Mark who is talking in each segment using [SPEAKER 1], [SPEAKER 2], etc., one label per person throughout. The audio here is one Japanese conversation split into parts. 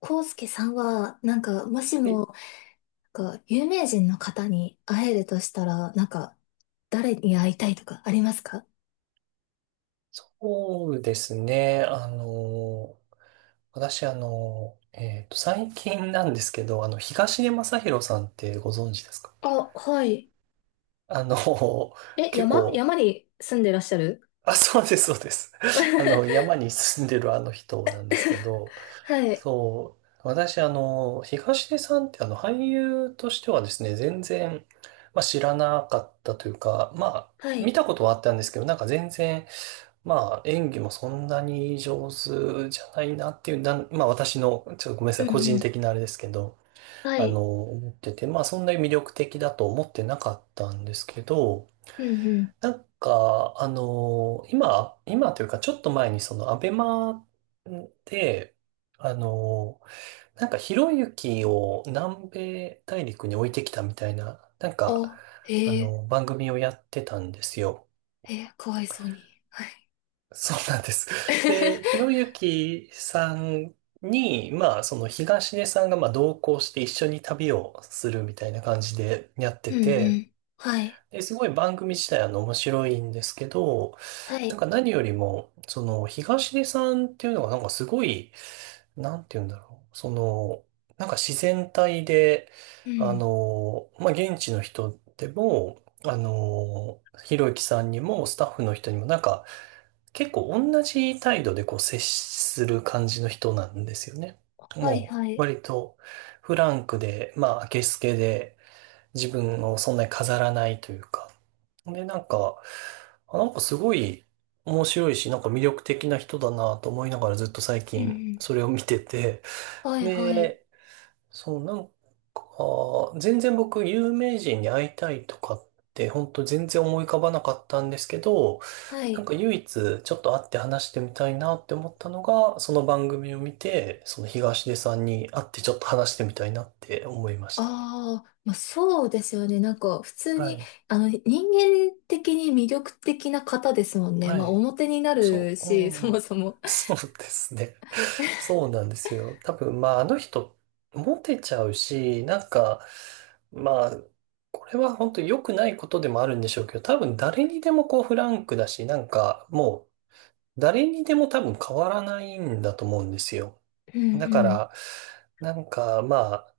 [SPEAKER 1] コウスケさんは、もし
[SPEAKER 2] はい、
[SPEAKER 1] も、有名人の方に会えるとしたら、誰に会いたいとかありますか？
[SPEAKER 2] そうですね。私、最近なんですけど、東出昌大さんってご存知ですか？
[SPEAKER 1] あ、はい。
[SPEAKER 2] あの、
[SPEAKER 1] え、
[SPEAKER 2] 結
[SPEAKER 1] 山
[SPEAKER 2] 構、
[SPEAKER 1] 山に住んでらっしゃる？
[SPEAKER 2] あ、そうです、そうです。山に住んでるあの人なんですけど、
[SPEAKER 1] はい、
[SPEAKER 2] そう、私、東出さんって、俳優としてはですね、全然、まあ、知らなかったというか、まあ、
[SPEAKER 1] はい。
[SPEAKER 2] 見たことはあったんですけど、なんか全然、まあ、演技もそんなに上手じゃないなっていう、まあ私の、ちょっとごめんな
[SPEAKER 1] う
[SPEAKER 2] さ
[SPEAKER 1] ん
[SPEAKER 2] い、個
[SPEAKER 1] う
[SPEAKER 2] 人
[SPEAKER 1] ん。
[SPEAKER 2] 的なあれですけど、
[SPEAKER 1] はい。
[SPEAKER 2] 思ってて、まあそんなに魅力的だと思ってなかったんですけど、
[SPEAKER 1] うんうん。
[SPEAKER 2] なんか、今というかちょっと前にそのアベマで、あの、なんかひろゆきを南米大陸に置いてきたみたいな、なんか、
[SPEAKER 1] あ、へえ。
[SPEAKER 2] 番組をやってたんですよ。
[SPEAKER 1] へえ、かわいそうに。はい。
[SPEAKER 2] そうなんです。で、ひろ ゆきさんに、まあ、その東出さんがまあ同行して一緒に旅をするみたいな感じでやって
[SPEAKER 1] うんう
[SPEAKER 2] て、
[SPEAKER 1] ん。はい、
[SPEAKER 2] で、すごい番組自体は面白いんですけど、
[SPEAKER 1] は
[SPEAKER 2] なん
[SPEAKER 1] い。
[SPEAKER 2] か何よりも、その東出さんっていうのがなんかすごい、なんて言うんだろう。その、なんか自然体で、
[SPEAKER 1] うん。
[SPEAKER 2] まあ、現地の人でも、ひろゆきさんにもスタッフの人にもなんか結構同じ態度でこう接する感じの人なんですよね。
[SPEAKER 1] はい、
[SPEAKER 2] も
[SPEAKER 1] は
[SPEAKER 2] う
[SPEAKER 1] い。
[SPEAKER 2] 割とフランクで、まあ、明けすけで、自分をそんなに飾らないというか。で、なんか、なんかすごい面白いし、なんか魅力的な人だなと思いながらずっと最
[SPEAKER 1] うんう
[SPEAKER 2] 近
[SPEAKER 1] ん。
[SPEAKER 2] それを見てて。
[SPEAKER 1] はい、はい、
[SPEAKER 2] で、そう、なんか、全然僕有名人に会いたいとかって本当全然思い浮かばなかったんですけど、
[SPEAKER 1] は
[SPEAKER 2] なん
[SPEAKER 1] い。
[SPEAKER 2] か唯一ちょっと会って話してみたいなって思ったのが、その番組を見て、その東出さんに会ってちょっと話してみたいなって思いましたね。
[SPEAKER 1] ああ、まあ、そうですよね。普通
[SPEAKER 2] は
[SPEAKER 1] に、
[SPEAKER 2] い。
[SPEAKER 1] 人間的に魅力的な方ですもんね。
[SPEAKER 2] は
[SPEAKER 1] まあ、
[SPEAKER 2] い。
[SPEAKER 1] 表にな
[SPEAKER 2] そ
[SPEAKER 1] る
[SPEAKER 2] う、
[SPEAKER 1] し、そ
[SPEAKER 2] う
[SPEAKER 1] も
[SPEAKER 2] ん、
[SPEAKER 1] そも。
[SPEAKER 2] そうですね。そうなんですよ。多分、まあ、あの人、モテちゃうし、なんか、まあ、これは本当に良くないことでもあるんでしょうけど、多分誰にでもこうフランクだし、なんかもう誰にでも多分変わらないんだと思うんですよ。
[SPEAKER 1] うん
[SPEAKER 2] だか
[SPEAKER 1] うん。
[SPEAKER 2] ら、なんかまあ、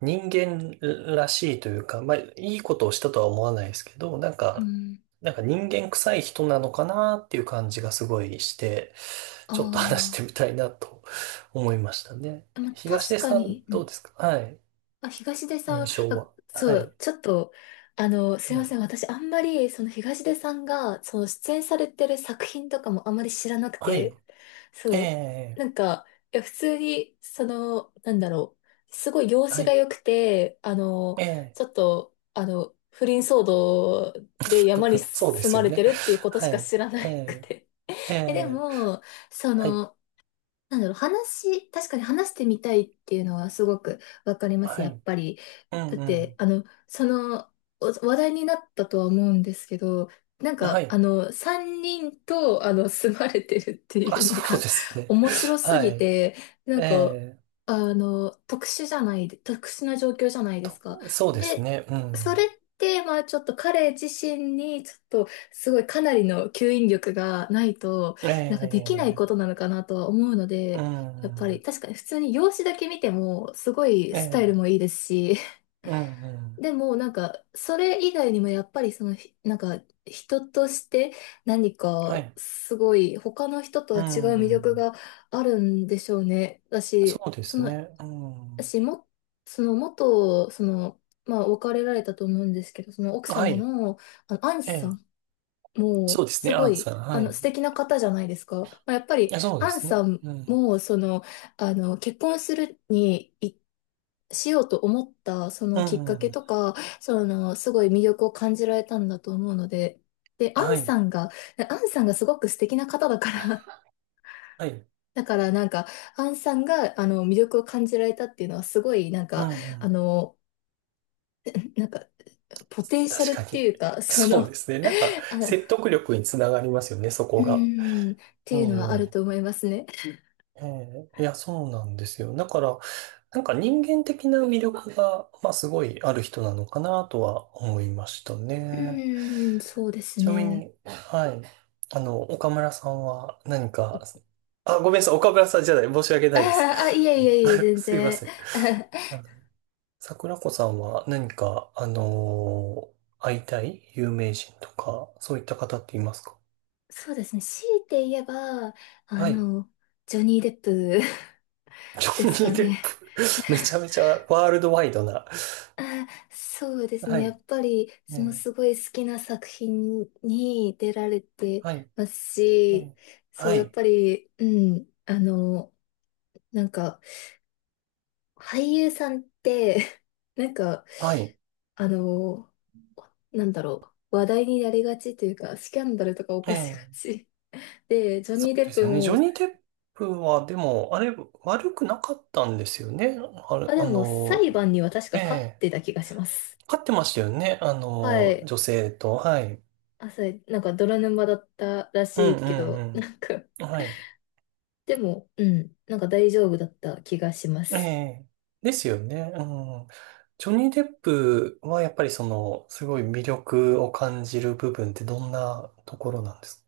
[SPEAKER 2] 人間らしいというか、まあ、いいことをしたとは思わないですけど、なん
[SPEAKER 1] う
[SPEAKER 2] か、
[SPEAKER 1] ん。
[SPEAKER 2] なんか人間臭い人なのかなっていう感じがすごいして、ちょっと話してみ
[SPEAKER 1] あ
[SPEAKER 2] たいなと思いましたね。
[SPEAKER 1] あ。まあ、
[SPEAKER 2] 東
[SPEAKER 1] 確
[SPEAKER 2] 出
[SPEAKER 1] か
[SPEAKER 2] さん、
[SPEAKER 1] に、う
[SPEAKER 2] どう
[SPEAKER 1] ん。
[SPEAKER 2] ですか？はい。
[SPEAKER 1] あ、東出さ
[SPEAKER 2] 印
[SPEAKER 1] ん、
[SPEAKER 2] 象
[SPEAKER 1] あ、
[SPEAKER 2] は。は
[SPEAKER 1] そ
[SPEAKER 2] い。
[SPEAKER 1] う、ちょっと、すい
[SPEAKER 2] え
[SPEAKER 1] ませ
[SPEAKER 2] え、
[SPEAKER 1] ん。私、あんまり、その東出さんが、その出演されてる作品とかもあんまり知らなく
[SPEAKER 2] は
[SPEAKER 1] て、そ
[SPEAKER 2] い。え
[SPEAKER 1] う。
[SPEAKER 2] え、
[SPEAKER 1] なんか、いや、普通に、その、すごい容
[SPEAKER 2] は
[SPEAKER 1] 姿が
[SPEAKER 2] い。
[SPEAKER 1] 良くて、
[SPEAKER 2] ええ。
[SPEAKER 1] ちょっと、不倫騒動で山に
[SPEAKER 2] そうで
[SPEAKER 1] 住
[SPEAKER 2] す
[SPEAKER 1] ま
[SPEAKER 2] よ
[SPEAKER 1] れて
[SPEAKER 2] ね。
[SPEAKER 1] るっていうことし
[SPEAKER 2] は
[SPEAKER 1] か
[SPEAKER 2] い。
[SPEAKER 1] 知らな
[SPEAKER 2] え
[SPEAKER 1] く
[SPEAKER 2] え、
[SPEAKER 1] て。
[SPEAKER 2] え
[SPEAKER 1] え、で
[SPEAKER 2] え、
[SPEAKER 1] も、そ
[SPEAKER 2] はい。
[SPEAKER 1] の、話、確かに話してみたいっていうのはすごくわかります、
[SPEAKER 2] は
[SPEAKER 1] やっ
[SPEAKER 2] い。
[SPEAKER 1] ぱり。
[SPEAKER 2] うん
[SPEAKER 1] だっ
[SPEAKER 2] う
[SPEAKER 1] て、
[SPEAKER 2] ん。
[SPEAKER 1] あの、その、お話題になったとは思うんですけど、
[SPEAKER 2] はい。
[SPEAKER 1] 3人と、あの、住まれてるって
[SPEAKER 2] あ、
[SPEAKER 1] いうの
[SPEAKER 2] そう
[SPEAKER 1] が
[SPEAKER 2] です ね。
[SPEAKER 1] 面白す
[SPEAKER 2] は
[SPEAKER 1] ぎ
[SPEAKER 2] い。
[SPEAKER 1] て、な
[SPEAKER 2] え
[SPEAKER 1] んか、
[SPEAKER 2] え
[SPEAKER 1] 特殊じゃない、特殊な状況じゃないです
[SPEAKER 2] と、
[SPEAKER 1] か。
[SPEAKER 2] そうです
[SPEAKER 1] で、
[SPEAKER 2] ね。う
[SPEAKER 1] それ
[SPEAKER 2] ん。
[SPEAKER 1] って、まあ、ちょっと彼自身に、ちょっと、すごいかなりの吸引力がないと、
[SPEAKER 2] え
[SPEAKER 1] なんかできないこと
[SPEAKER 2] え、
[SPEAKER 1] なのかなとは思うの
[SPEAKER 2] う
[SPEAKER 1] で、やっぱり、
[SPEAKER 2] ん。
[SPEAKER 1] 確かに普通に容姿だけ見ても、すごい
[SPEAKER 2] え
[SPEAKER 1] スタイルもい
[SPEAKER 2] え、
[SPEAKER 1] いですし、
[SPEAKER 2] うん、うん。
[SPEAKER 1] でも、それ以外にもやっぱりその、ひなんか、人として何
[SPEAKER 2] は
[SPEAKER 1] か、
[SPEAKER 2] い。
[SPEAKER 1] すごい、他の人と
[SPEAKER 2] う
[SPEAKER 1] は違う魅力
[SPEAKER 2] ん。
[SPEAKER 1] があるんでしょうね。だ
[SPEAKER 2] そ
[SPEAKER 1] し、
[SPEAKER 2] うで
[SPEAKER 1] そ
[SPEAKER 2] す
[SPEAKER 1] の、
[SPEAKER 2] ね。うん。
[SPEAKER 1] 私も、その、元、その、まあ、別れられたと思うんですけど、その奥
[SPEAKER 2] は
[SPEAKER 1] 様
[SPEAKER 2] い。
[SPEAKER 1] の、あの、アン
[SPEAKER 2] え
[SPEAKER 1] さ
[SPEAKER 2] え、
[SPEAKER 1] ん、も
[SPEAKER 2] そう
[SPEAKER 1] う、
[SPEAKER 2] です
[SPEAKER 1] す
[SPEAKER 2] ね。ア
[SPEAKER 1] ご
[SPEAKER 2] ン
[SPEAKER 1] い、
[SPEAKER 2] さん。
[SPEAKER 1] あ
[SPEAKER 2] は
[SPEAKER 1] の、
[SPEAKER 2] い。
[SPEAKER 1] 素敵な方じゃないですか。まあ、やっぱり、
[SPEAKER 2] え、そうで
[SPEAKER 1] アン
[SPEAKER 2] すね。
[SPEAKER 1] さん
[SPEAKER 2] うん。
[SPEAKER 1] も、その、あの、結婚するに、いしようと思った、そ
[SPEAKER 2] う
[SPEAKER 1] のきっかけ
[SPEAKER 2] ん。
[SPEAKER 1] とか、その、すごい魅力を感じられたんだと思うので、で、
[SPEAKER 2] はい。
[SPEAKER 1] アンさんがすごく素敵な方だから、
[SPEAKER 2] はい。
[SPEAKER 1] だからなんか、アンさんが、あの、魅力を感じられたっていうのは、すごい、
[SPEAKER 2] うん、う
[SPEAKER 1] あ
[SPEAKER 2] ん。
[SPEAKER 1] の、なんか、ポテンシャルっ
[SPEAKER 2] 確か
[SPEAKER 1] て
[SPEAKER 2] に。
[SPEAKER 1] いうか、そ
[SPEAKER 2] そう
[SPEAKER 1] の、
[SPEAKER 2] ですね。なんか、
[SPEAKER 1] あ、
[SPEAKER 2] 説得力につながりますよね、そこが。
[SPEAKER 1] って
[SPEAKER 2] う
[SPEAKER 1] いうのはある
[SPEAKER 2] ん。
[SPEAKER 1] と思いますね。
[SPEAKER 2] ええ、いや、そうなんですよ。だから、なんか人間的な魅力が、まあ、すごいある人なのかなとは思いました
[SPEAKER 1] う
[SPEAKER 2] ね。
[SPEAKER 1] ーん、そうです
[SPEAKER 2] ちなみ
[SPEAKER 1] ね。
[SPEAKER 2] に、はい。岡村さんは何か、あ、ごめんなさい。岡村さんじゃない。申し訳
[SPEAKER 1] あ
[SPEAKER 2] ないです。
[SPEAKER 1] ーあ、いえいえいえ、全
[SPEAKER 2] すいま
[SPEAKER 1] 然。
[SPEAKER 2] せん。あの、桜子さんは何か、会いたい有名人とか、そういった方っていますか？
[SPEAKER 1] そうですね。強いて言えば、あ
[SPEAKER 2] はい。
[SPEAKER 1] の、ジョニー・デップ
[SPEAKER 2] ジ
[SPEAKER 1] です
[SPEAKER 2] ョ
[SPEAKER 1] か
[SPEAKER 2] ニー・
[SPEAKER 1] ね。
[SPEAKER 2] デップ。めちゃめちゃワールドワイドな。
[SPEAKER 1] あ、そうですね。や
[SPEAKER 2] は
[SPEAKER 1] っぱり、
[SPEAKER 2] い。
[SPEAKER 1] その
[SPEAKER 2] え
[SPEAKER 1] す
[SPEAKER 2] え、
[SPEAKER 1] ごい好きな作品に出られて
[SPEAKER 2] はい。
[SPEAKER 1] ます
[SPEAKER 2] え
[SPEAKER 1] し、
[SPEAKER 2] え、
[SPEAKER 1] そ
[SPEAKER 2] は
[SPEAKER 1] う、やっ
[SPEAKER 2] い。
[SPEAKER 1] ぱり、うん、なんか、俳優さんって、なんか、
[SPEAKER 2] はい。
[SPEAKER 1] あの、なんだろう、話題になりがちというか、スキャンダルとか起こしが
[SPEAKER 2] ええ、
[SPEAKER 1] ち。で、ジョ
[SPEAKER 2] そ
[SPEAKER 1] ニー・
[SPEAKER 2] う
[SPEAKER 1] デ
[SPEAKER 2] で
[SPEAKER 1] ッ
[SPEAKER 2] す
[SPEAKER 1] プ
[SPEAKER 2] よね。ジョ
[SPEAKER 1] も、
[SPEAKER 2] ニー・テップは、でも、あれ、悪くなかったんですよね。あれ、
[SPEAKER 1] あ、でも裁判には確か
[SPEAKER 2] え
[SPEAKER 1] 勝っ
[SPEAKER 2] え、
[SPEAKER 1] てた気がします。
[SPEAKER 2] 勝ってましたよね。
[SPEAKER 1] はい。
[SPEAKER 2] 女性と。はい。
[SPEAKER 1] あ、それ、なんか泥沼だったら
[SPEAKER 2] う
[SPEAKER 1] し
[SPEAKER 2] んう
[SPEAKER 1] いけど、
[SPEAKER 2] んうん。はい。
[SPEAKER 1] でも、うん、なんか大丈夫だった気がしま
[SPEAKER 2] え
[SPEAKER 1] す。
[SPEAKER 2] え、ですよね。うん。ジョニー・デップは、やっぱりその、すごい魅力を感じる部分ってどんなところなんです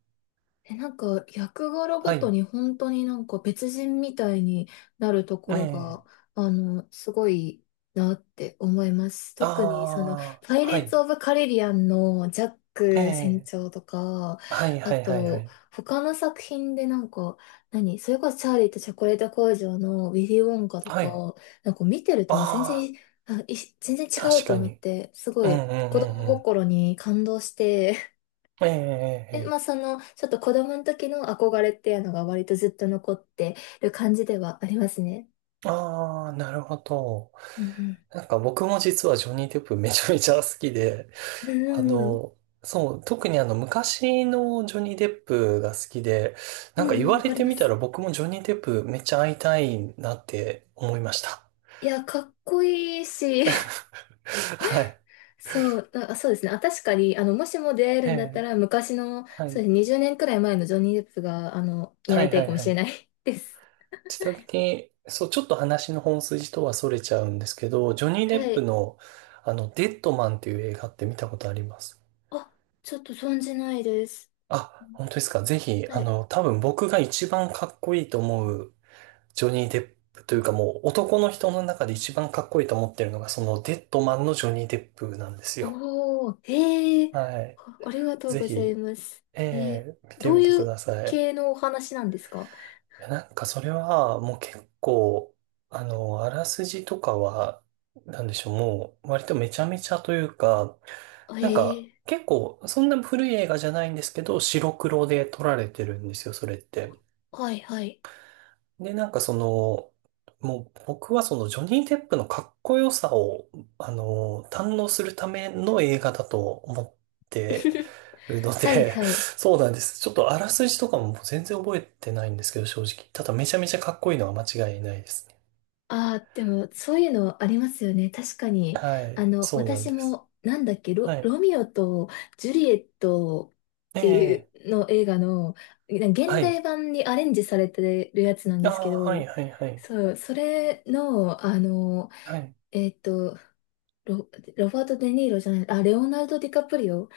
[SPEAKER 1] え、なんか、役柄
[SPEAKER 2] か？
[SPEAKER 1] ご
[SPEAKER 2] は
[SPEAKER 1] と
[SPEAKER 2] い。
[SPEAKER 1] に本当になんか別人みたいになるとこ
[SPEAKER 2] え
[SPEAKER 1] ろ
[SPEAKER 2] え、
[SPEAKER 1] が、あの、すごいなって思います。
[SPEAKER 2] あ
[SPEAKER 1] 特にその、
[SPEAKER 2] あ、
[SPEAKER 1] パイレ
[SPEAKER 2] は
[SPEAKER 1] ーツ・
[SPEAKER 2] い。
[SPEAKER 1] オブ・カリビアンのジャック船
[SPEAKER 2] ええ、
[SPEAKER 1] 長とか、
[SPEAKER 2] はいは
[SPEAKER 1] あ
[SPEAKER 2] いはいは
[SPEAKER 1] と、
[SPEAKER 2] い。
[SPEAKER 1] 他の作品でなんか、何、それこそチャーリーとチョコレート工場のウィリー・ウォンカと
[SPEAKER 2] はい。
[SPEAKER 1] か、なんか見てると全
[SPEAKER 2] あ
[SPEAKER 1] 然、
[SPEAKER 2] あ、
[SPEAKER 1] 全然違
[SPEAKER 2] 確
[SPEAKER 1] うと
[SPEAKER 2] か
[SPEAKER 1] 思っ
[SPEAKER 2] に。
[SPEAKER 1] て、すご
[SPEAKER 2] うんう
[SPEAKER 1] い
[SPEAKER 2] んう
[SPEAKER 1] 子供
[SPEAKER 2] んう
[SPEAKER 1] 心に感動して、
[SPEAKER 2] ん。えええええ
[SPEAKER 1] で、まあ、
[SPEAKER 2] え。
[SPEAKER 1] その、ちょっと子供の時の憧れっていうのが割とずっと残ってる感じではありますね。
[SPEAKER 2] ああ、なるほど。
[SPEAKER 1] うん
[SPEAKER 2] なんか僕も実はジョニー・デップめちゃめちゃ好きで、
[SPEAKER 1] うんう
[SPEAKER 2] あ
[SPEAKER 1] んうんうん。
[SPEAKER 2] の、そう、特にあの昔のジョニー・デップが好きで、
[SPEAKER 1] う
[SPEAKER 2] なんか言
[SPEAKER 1] ん
[SPEAKER 2] わ
[SPEAKER 1] わ
[SPEAKER 2] れ
[SPEAKER 1] かり
[SPEAKER 2] て
[SPEAKER 1] ま
[SPEAKER 2] みた
[SPEAKER 1] す。
[SPEAKER 2] ら僕もジョニー・デップめっちゃ会いたいなって思いました。
[SPEAKER 1] いや、かっこいいし、
[SPEAKER 2] はい。
[SPEAKER 1] そう、あ、そうですね。あ、確かに、もしも出会える
[SPEAKER 2] え
[SPEAKER 1] んだった
[SPEAKER 2] え、
[SPEAKER 1] ら、昔の、
[SPEAKER 2] は
[SPEAKER 1] そうです
[SPEAKER 2] い。
[SPEAKER 1] ね、20年くらい前のジョニー・デップが、に
[SPEAKER 2] は
[SPEAKER 1] 会い
[SPEAKER 2] い
[SPEAKER 1] た
[SPEAKER 2] は
[SPEAKER 1] い
[SPEAKER 2] い
[SPEAKER 1] かも
[SPEAKER 2] は
[SPEAKER 1] しれ
[SPEAKER 2] い。
[SPEAKER 1] ない です。
[SPEAKER 2] ちなみに、そう、ちょっと話の本筋とは逸れちゃうんですけど、ジョニー・デ
[SPEAKER 1] は
[SPEAKER 2] ップ
[SPEAKER 1] い。
[SPEAKER 2] の、デッドマンっていう映画って見たことあります？
[SPEAKER 1] あ、ちょっと存じないです。
[SPEAKER 2] あ、本当ですか。ぜひ、
[SPEAKER 1] はい。
[SPEAKER 2] 多分僕が一番かっこいいと思うジョニー・デップというかもう男の人の中で一番かっこいいと思ってるのが、そのデッドマンのジョニー・デップなんですよ。
[SPEAKER 1] おー、へえ。
[SPEAKER 2] はい。
[SPEAKER 1] あ、ありがとう
[SPEAKER 2] ぜ
[SPEAKER 1] ござい
[SPEAKER 2] ひ、
[SPEAKER 1] ます。へえ。
[SPEAKER 2] 見て
[SPEAKER 1] どう
[SPEAKER 2] みて
[SPEAKER 1] い
[SPEAKER 2] く
[SPEAKER 1] う
[SPEAKER 2] ださい。
[SPEAKER 1] 系のお話なんですか？
[SPEAKER 2] いや、なんかそれはもう結構、あらすじとかは、なんでしょう、もう割とめちゃめちゃというか、
[SPEAKER 1] へ
[SPEAKER 2] なんか
[SPEAKER 1] え。
[SPEAKER 2] 結構そんな古い映画じゃないんですけど、白黒で撮られてるんですよ、それって。
[SPEAKER 1] はいはい。
[SPEAKER 2] で、なんかその、もう僕はそのジョニー・デップのかっこよさを、堪能するための映画だと思って るの
[SPEAKER 1] はい
[SPEAKER 2] で、
[SPEAKER 1] はい。
[SPEAKER 2] そうなんです。ちょっとあらすじとかも全然覚えてないんですけど、正直。ただめちゃめちゃかっこいいのは間違いないですね。
[SPEAKER 1] ああ、でも、そういうのありますよね。確かに。
[SPEAKER 2] は
[SPEAKER 1] あ
[SPEAKER 2] い。
[SPEAKER 1] の、
[SPEAKER 2] そうなん
[SPEAKER 1] 私
[SPEAKER 2] です。
[SPEAKER 1] も、なんだっけ、
[SPEAKER 2] はい。
[SPEAKER 1] ロミオとジュリエットっ
[SPEAKER 2] え
[SPEAKER 1] てい
[SPEAKER 2] え、
[SPEAKER 1] うの映画の、な現
[SPEAKER 2] は
[SPEAKER 1] 代
[SPEAKER 2] い。
[SPEAKER 1] 版にアレンジされてるやつなんで
[SPEAKER 2] あ
[SPEAKER 1] すけ
[SPEAKER 2] あ、は
[SPEAKER 1] ど、
[SPEAKER 2] い、はい、はい。
[SPEAKER 1] そう、それの、あの、
[SPEAKER 2] はい。
[SPEAKER 1] えっと、ロ、ロバート・デ・ニーロじゃない、あ、レオナルド・ディカプリオ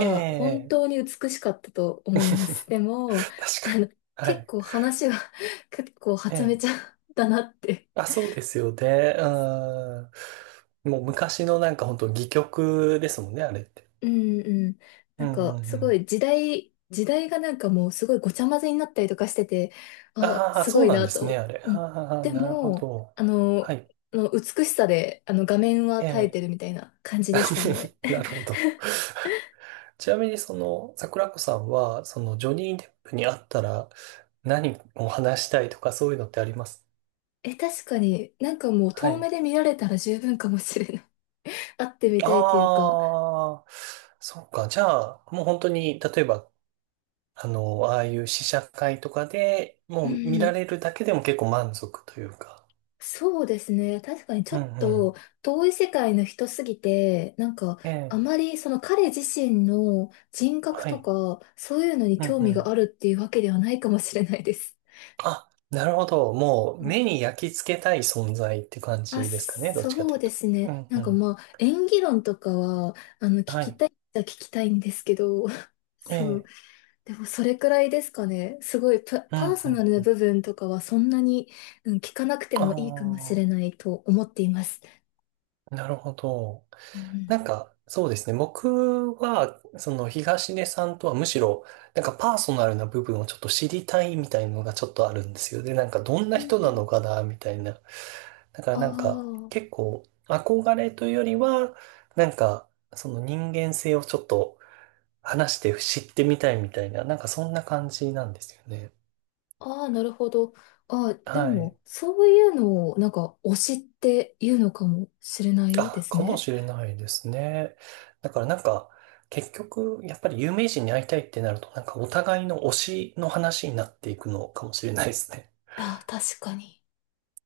[SPEAKER 2] え
[SPEAKER 1] 本
[SPEAKER 2] え。
[SPEAKER 1] 当に美しかったと 思いま
[SPEAKER 2] 確
[SPEAKER 1] す。でも、あの、
[SPEAKER 2] かに。は
[SPEAKER 1] 結
[SPEAKER 2] い。
[SPEAKER 1] 構話は 結構は
[SPEAKER 2] え
[SPEAKER 1] ちゃめ
[SPEAKER 2] え、
[SPEAKER 1] ちゃだなって。
[SPEAKER 2] あ、そうですよね。うん。もう昔のなんか本当戯曲ですもんね、あれって。
[SPEAKER 1] うんうん。
[SPEAKER 2] う
[SPEAKER 1] なん
[SPEAKER 2] んう
[SPEAKER 1] か、
[SPEAKER 2] んう
[SPEAKER 1] すご
[SPEAKER 2] ん。
[SPEAKER 1] い時代、時代がなんかもうすごいごちゃ混ぜになったりとかしてて、あ、
[SPEAKER 2] ああ、
[SPEAKER 1] すご
[SPEAKER 2] そう
[SPEAKER 1] い
[SPEAKER 2] なん
[SPEAKER 1] な
[SPEAKER 2] です
[SPEAKER 1] と思
[SPEAKER 2] ね、
[SPEAKER 1] っ
[SPEAKER 2] あ
[SPEAKER 1] て。
[SPEAKER 2] れ。
[SPEAKER 1] うん。
[SPEAKER 2] ああ、
[SPEAKER 1] で
[SPEAKER 2] なるほ
[SPEAKER 1] も、
[SPEAKER 2] ど。
[SPEAKER 1] あの、
[SPEAKER 2] はい。
[SPEAKER 1] あの美しさで、あの、画面は
[SPEAKER 2] え
[SPEAKER 1] 耐えて
[SPEAKER 2] え。
[SPEAKER 1] るみたいな感じでしたね。
[SPEAKER 2] なるほど。ちなみにその、桜子さんは、そのジョニー・デップに会ったら何を話したいとかそういうのってあります？
[SPEAKER 1] え、確かになんかもう
[SPEAKER 2] は
[SPEAKER 1] 遠目
[SPEAKER 2] い。
[SPEAKER 1] で見られたら十分かもしれない。会ってみたいというか、
[SPEAKER 2] ああ、そうか。じゃあ、もう本当に、例えばあの、ああいう試写会とかで
[SPEAKER 1] う
[SPEAKER 2] もう見ら
[SPEAKER 1] ん、
[SPEAKER 2] れるだけでも結構満足というか。
[SPEAKER 1] そうですね。確かにちょ
[SPEAKER 2] うん
[SPEAKER 1] っ
[SPEAKER 2] う
[SPEAKER 1] と遠い世界の人すぎて、なんか
[SPEAKER 2] ん。え
[SPEAKER 1] あ
[SPEAKER 2] え。
[SPEAKER 1] まりその彼自身の人格
[SPEAKER 2] は
[SPEAKER 1] と
[SPEAKER 2] い。
[SPEAKER 1] か、そういうのに
[SPEAKER 2] うん
[SPEAKER 1] 興
[SPEAKER 2] う
[SPEAKER 1] 味があ
[SPEAKER 2] ん。
[SPEAKER 1] るっていうわけではないかもしれないです。
[SPEAKER 2] あ、なるほど。もう
[SPEAKER 1] うん。
[SPEAKER 2] 目に焼き付けたい存在って感
[SPEAKER 1] あ、
[SPEAKER 2] じですかね。どっちか
[SPEAKER 1] そ
[SPEAKER 2] と
[SPEAKER 1] う
[SPEAKER 2] いう
[SPEAKER 1] で
[SPEAKER 2] と。
[SPEAKER 1] す
[SPEAKER 2] う
[SPEAKER 1] ね。
[SPEAKER 2] ん
[SPEAKER 1] な
[SPEAKER 2] う
[SPEAKER 1] んか
[SPEAKER 2] ん。
[SPEAKER 1] まあ、演技論とかは、あの、聞
[SPEAKER 2] は
[SPEAKER 1] き
[SPEAKER 2] い。
[SPEAKER 1] たいっちゃ聞きたいんですけど、
[SPEAKER 2] え
[SPEAKER 1] そう、
[SPEAKER 2] え。
[SPEAKER 1] でもそれくらいですかね。すごい
[SPEAKER 2] うんう
[SPEAKER 1] パ
[SPEAKER 2] ん
[SPEAKER 1] ーソナルな
[SPEAKER 2] うん。
[SPEAKER 1] 部分とかはそんなに、うん、聞かなくて
[SPEAKER 2] あ
[SPEAKER 1] もいいかもしれないと思っています。
[SPEAKER 2] あ、なるほど。
[SPEAKER 1] うん
[SPEAKER 2] なんか、そうですね。僕は、その東根さんとはむしろ、なんかパーソナルな部分をちょっと知りたいみたいなのがちょっとあるんですよ。で、なんかどん
[SPEAKER 1] う
[SPEAKER 2] な
[SPEAKER 1] んうん
[SPEAKER 2] 人なのかな、みたいな。だから
[SPEAKER 1] あ
[SPEAKER 2] なんか、結構、憧れというよりは、なんか、その人間性をちょっと話して知ってみたいみたいな、なんかそんな感じなんですよね。
[SPEAKER 1] あ、ああ、なるほど。ああ、で
[SPEAKER 2] はい。
[SPEAKER 1] も、そういうのを、なんか、推しっていうのかもしれないで
[SPEAKER 2] あ、
[SPEAKER 1] す
[SPEAKER 2] かも
[SPEAKER 1] ね。
[SPEAKER 2] しれないですね。だからなんか、結局、やっぱり有名人に会いたいってなると、なんかお互いの推しの話になっていくのかもしれないですね。
[SPEAKER 1] ああ、確かに。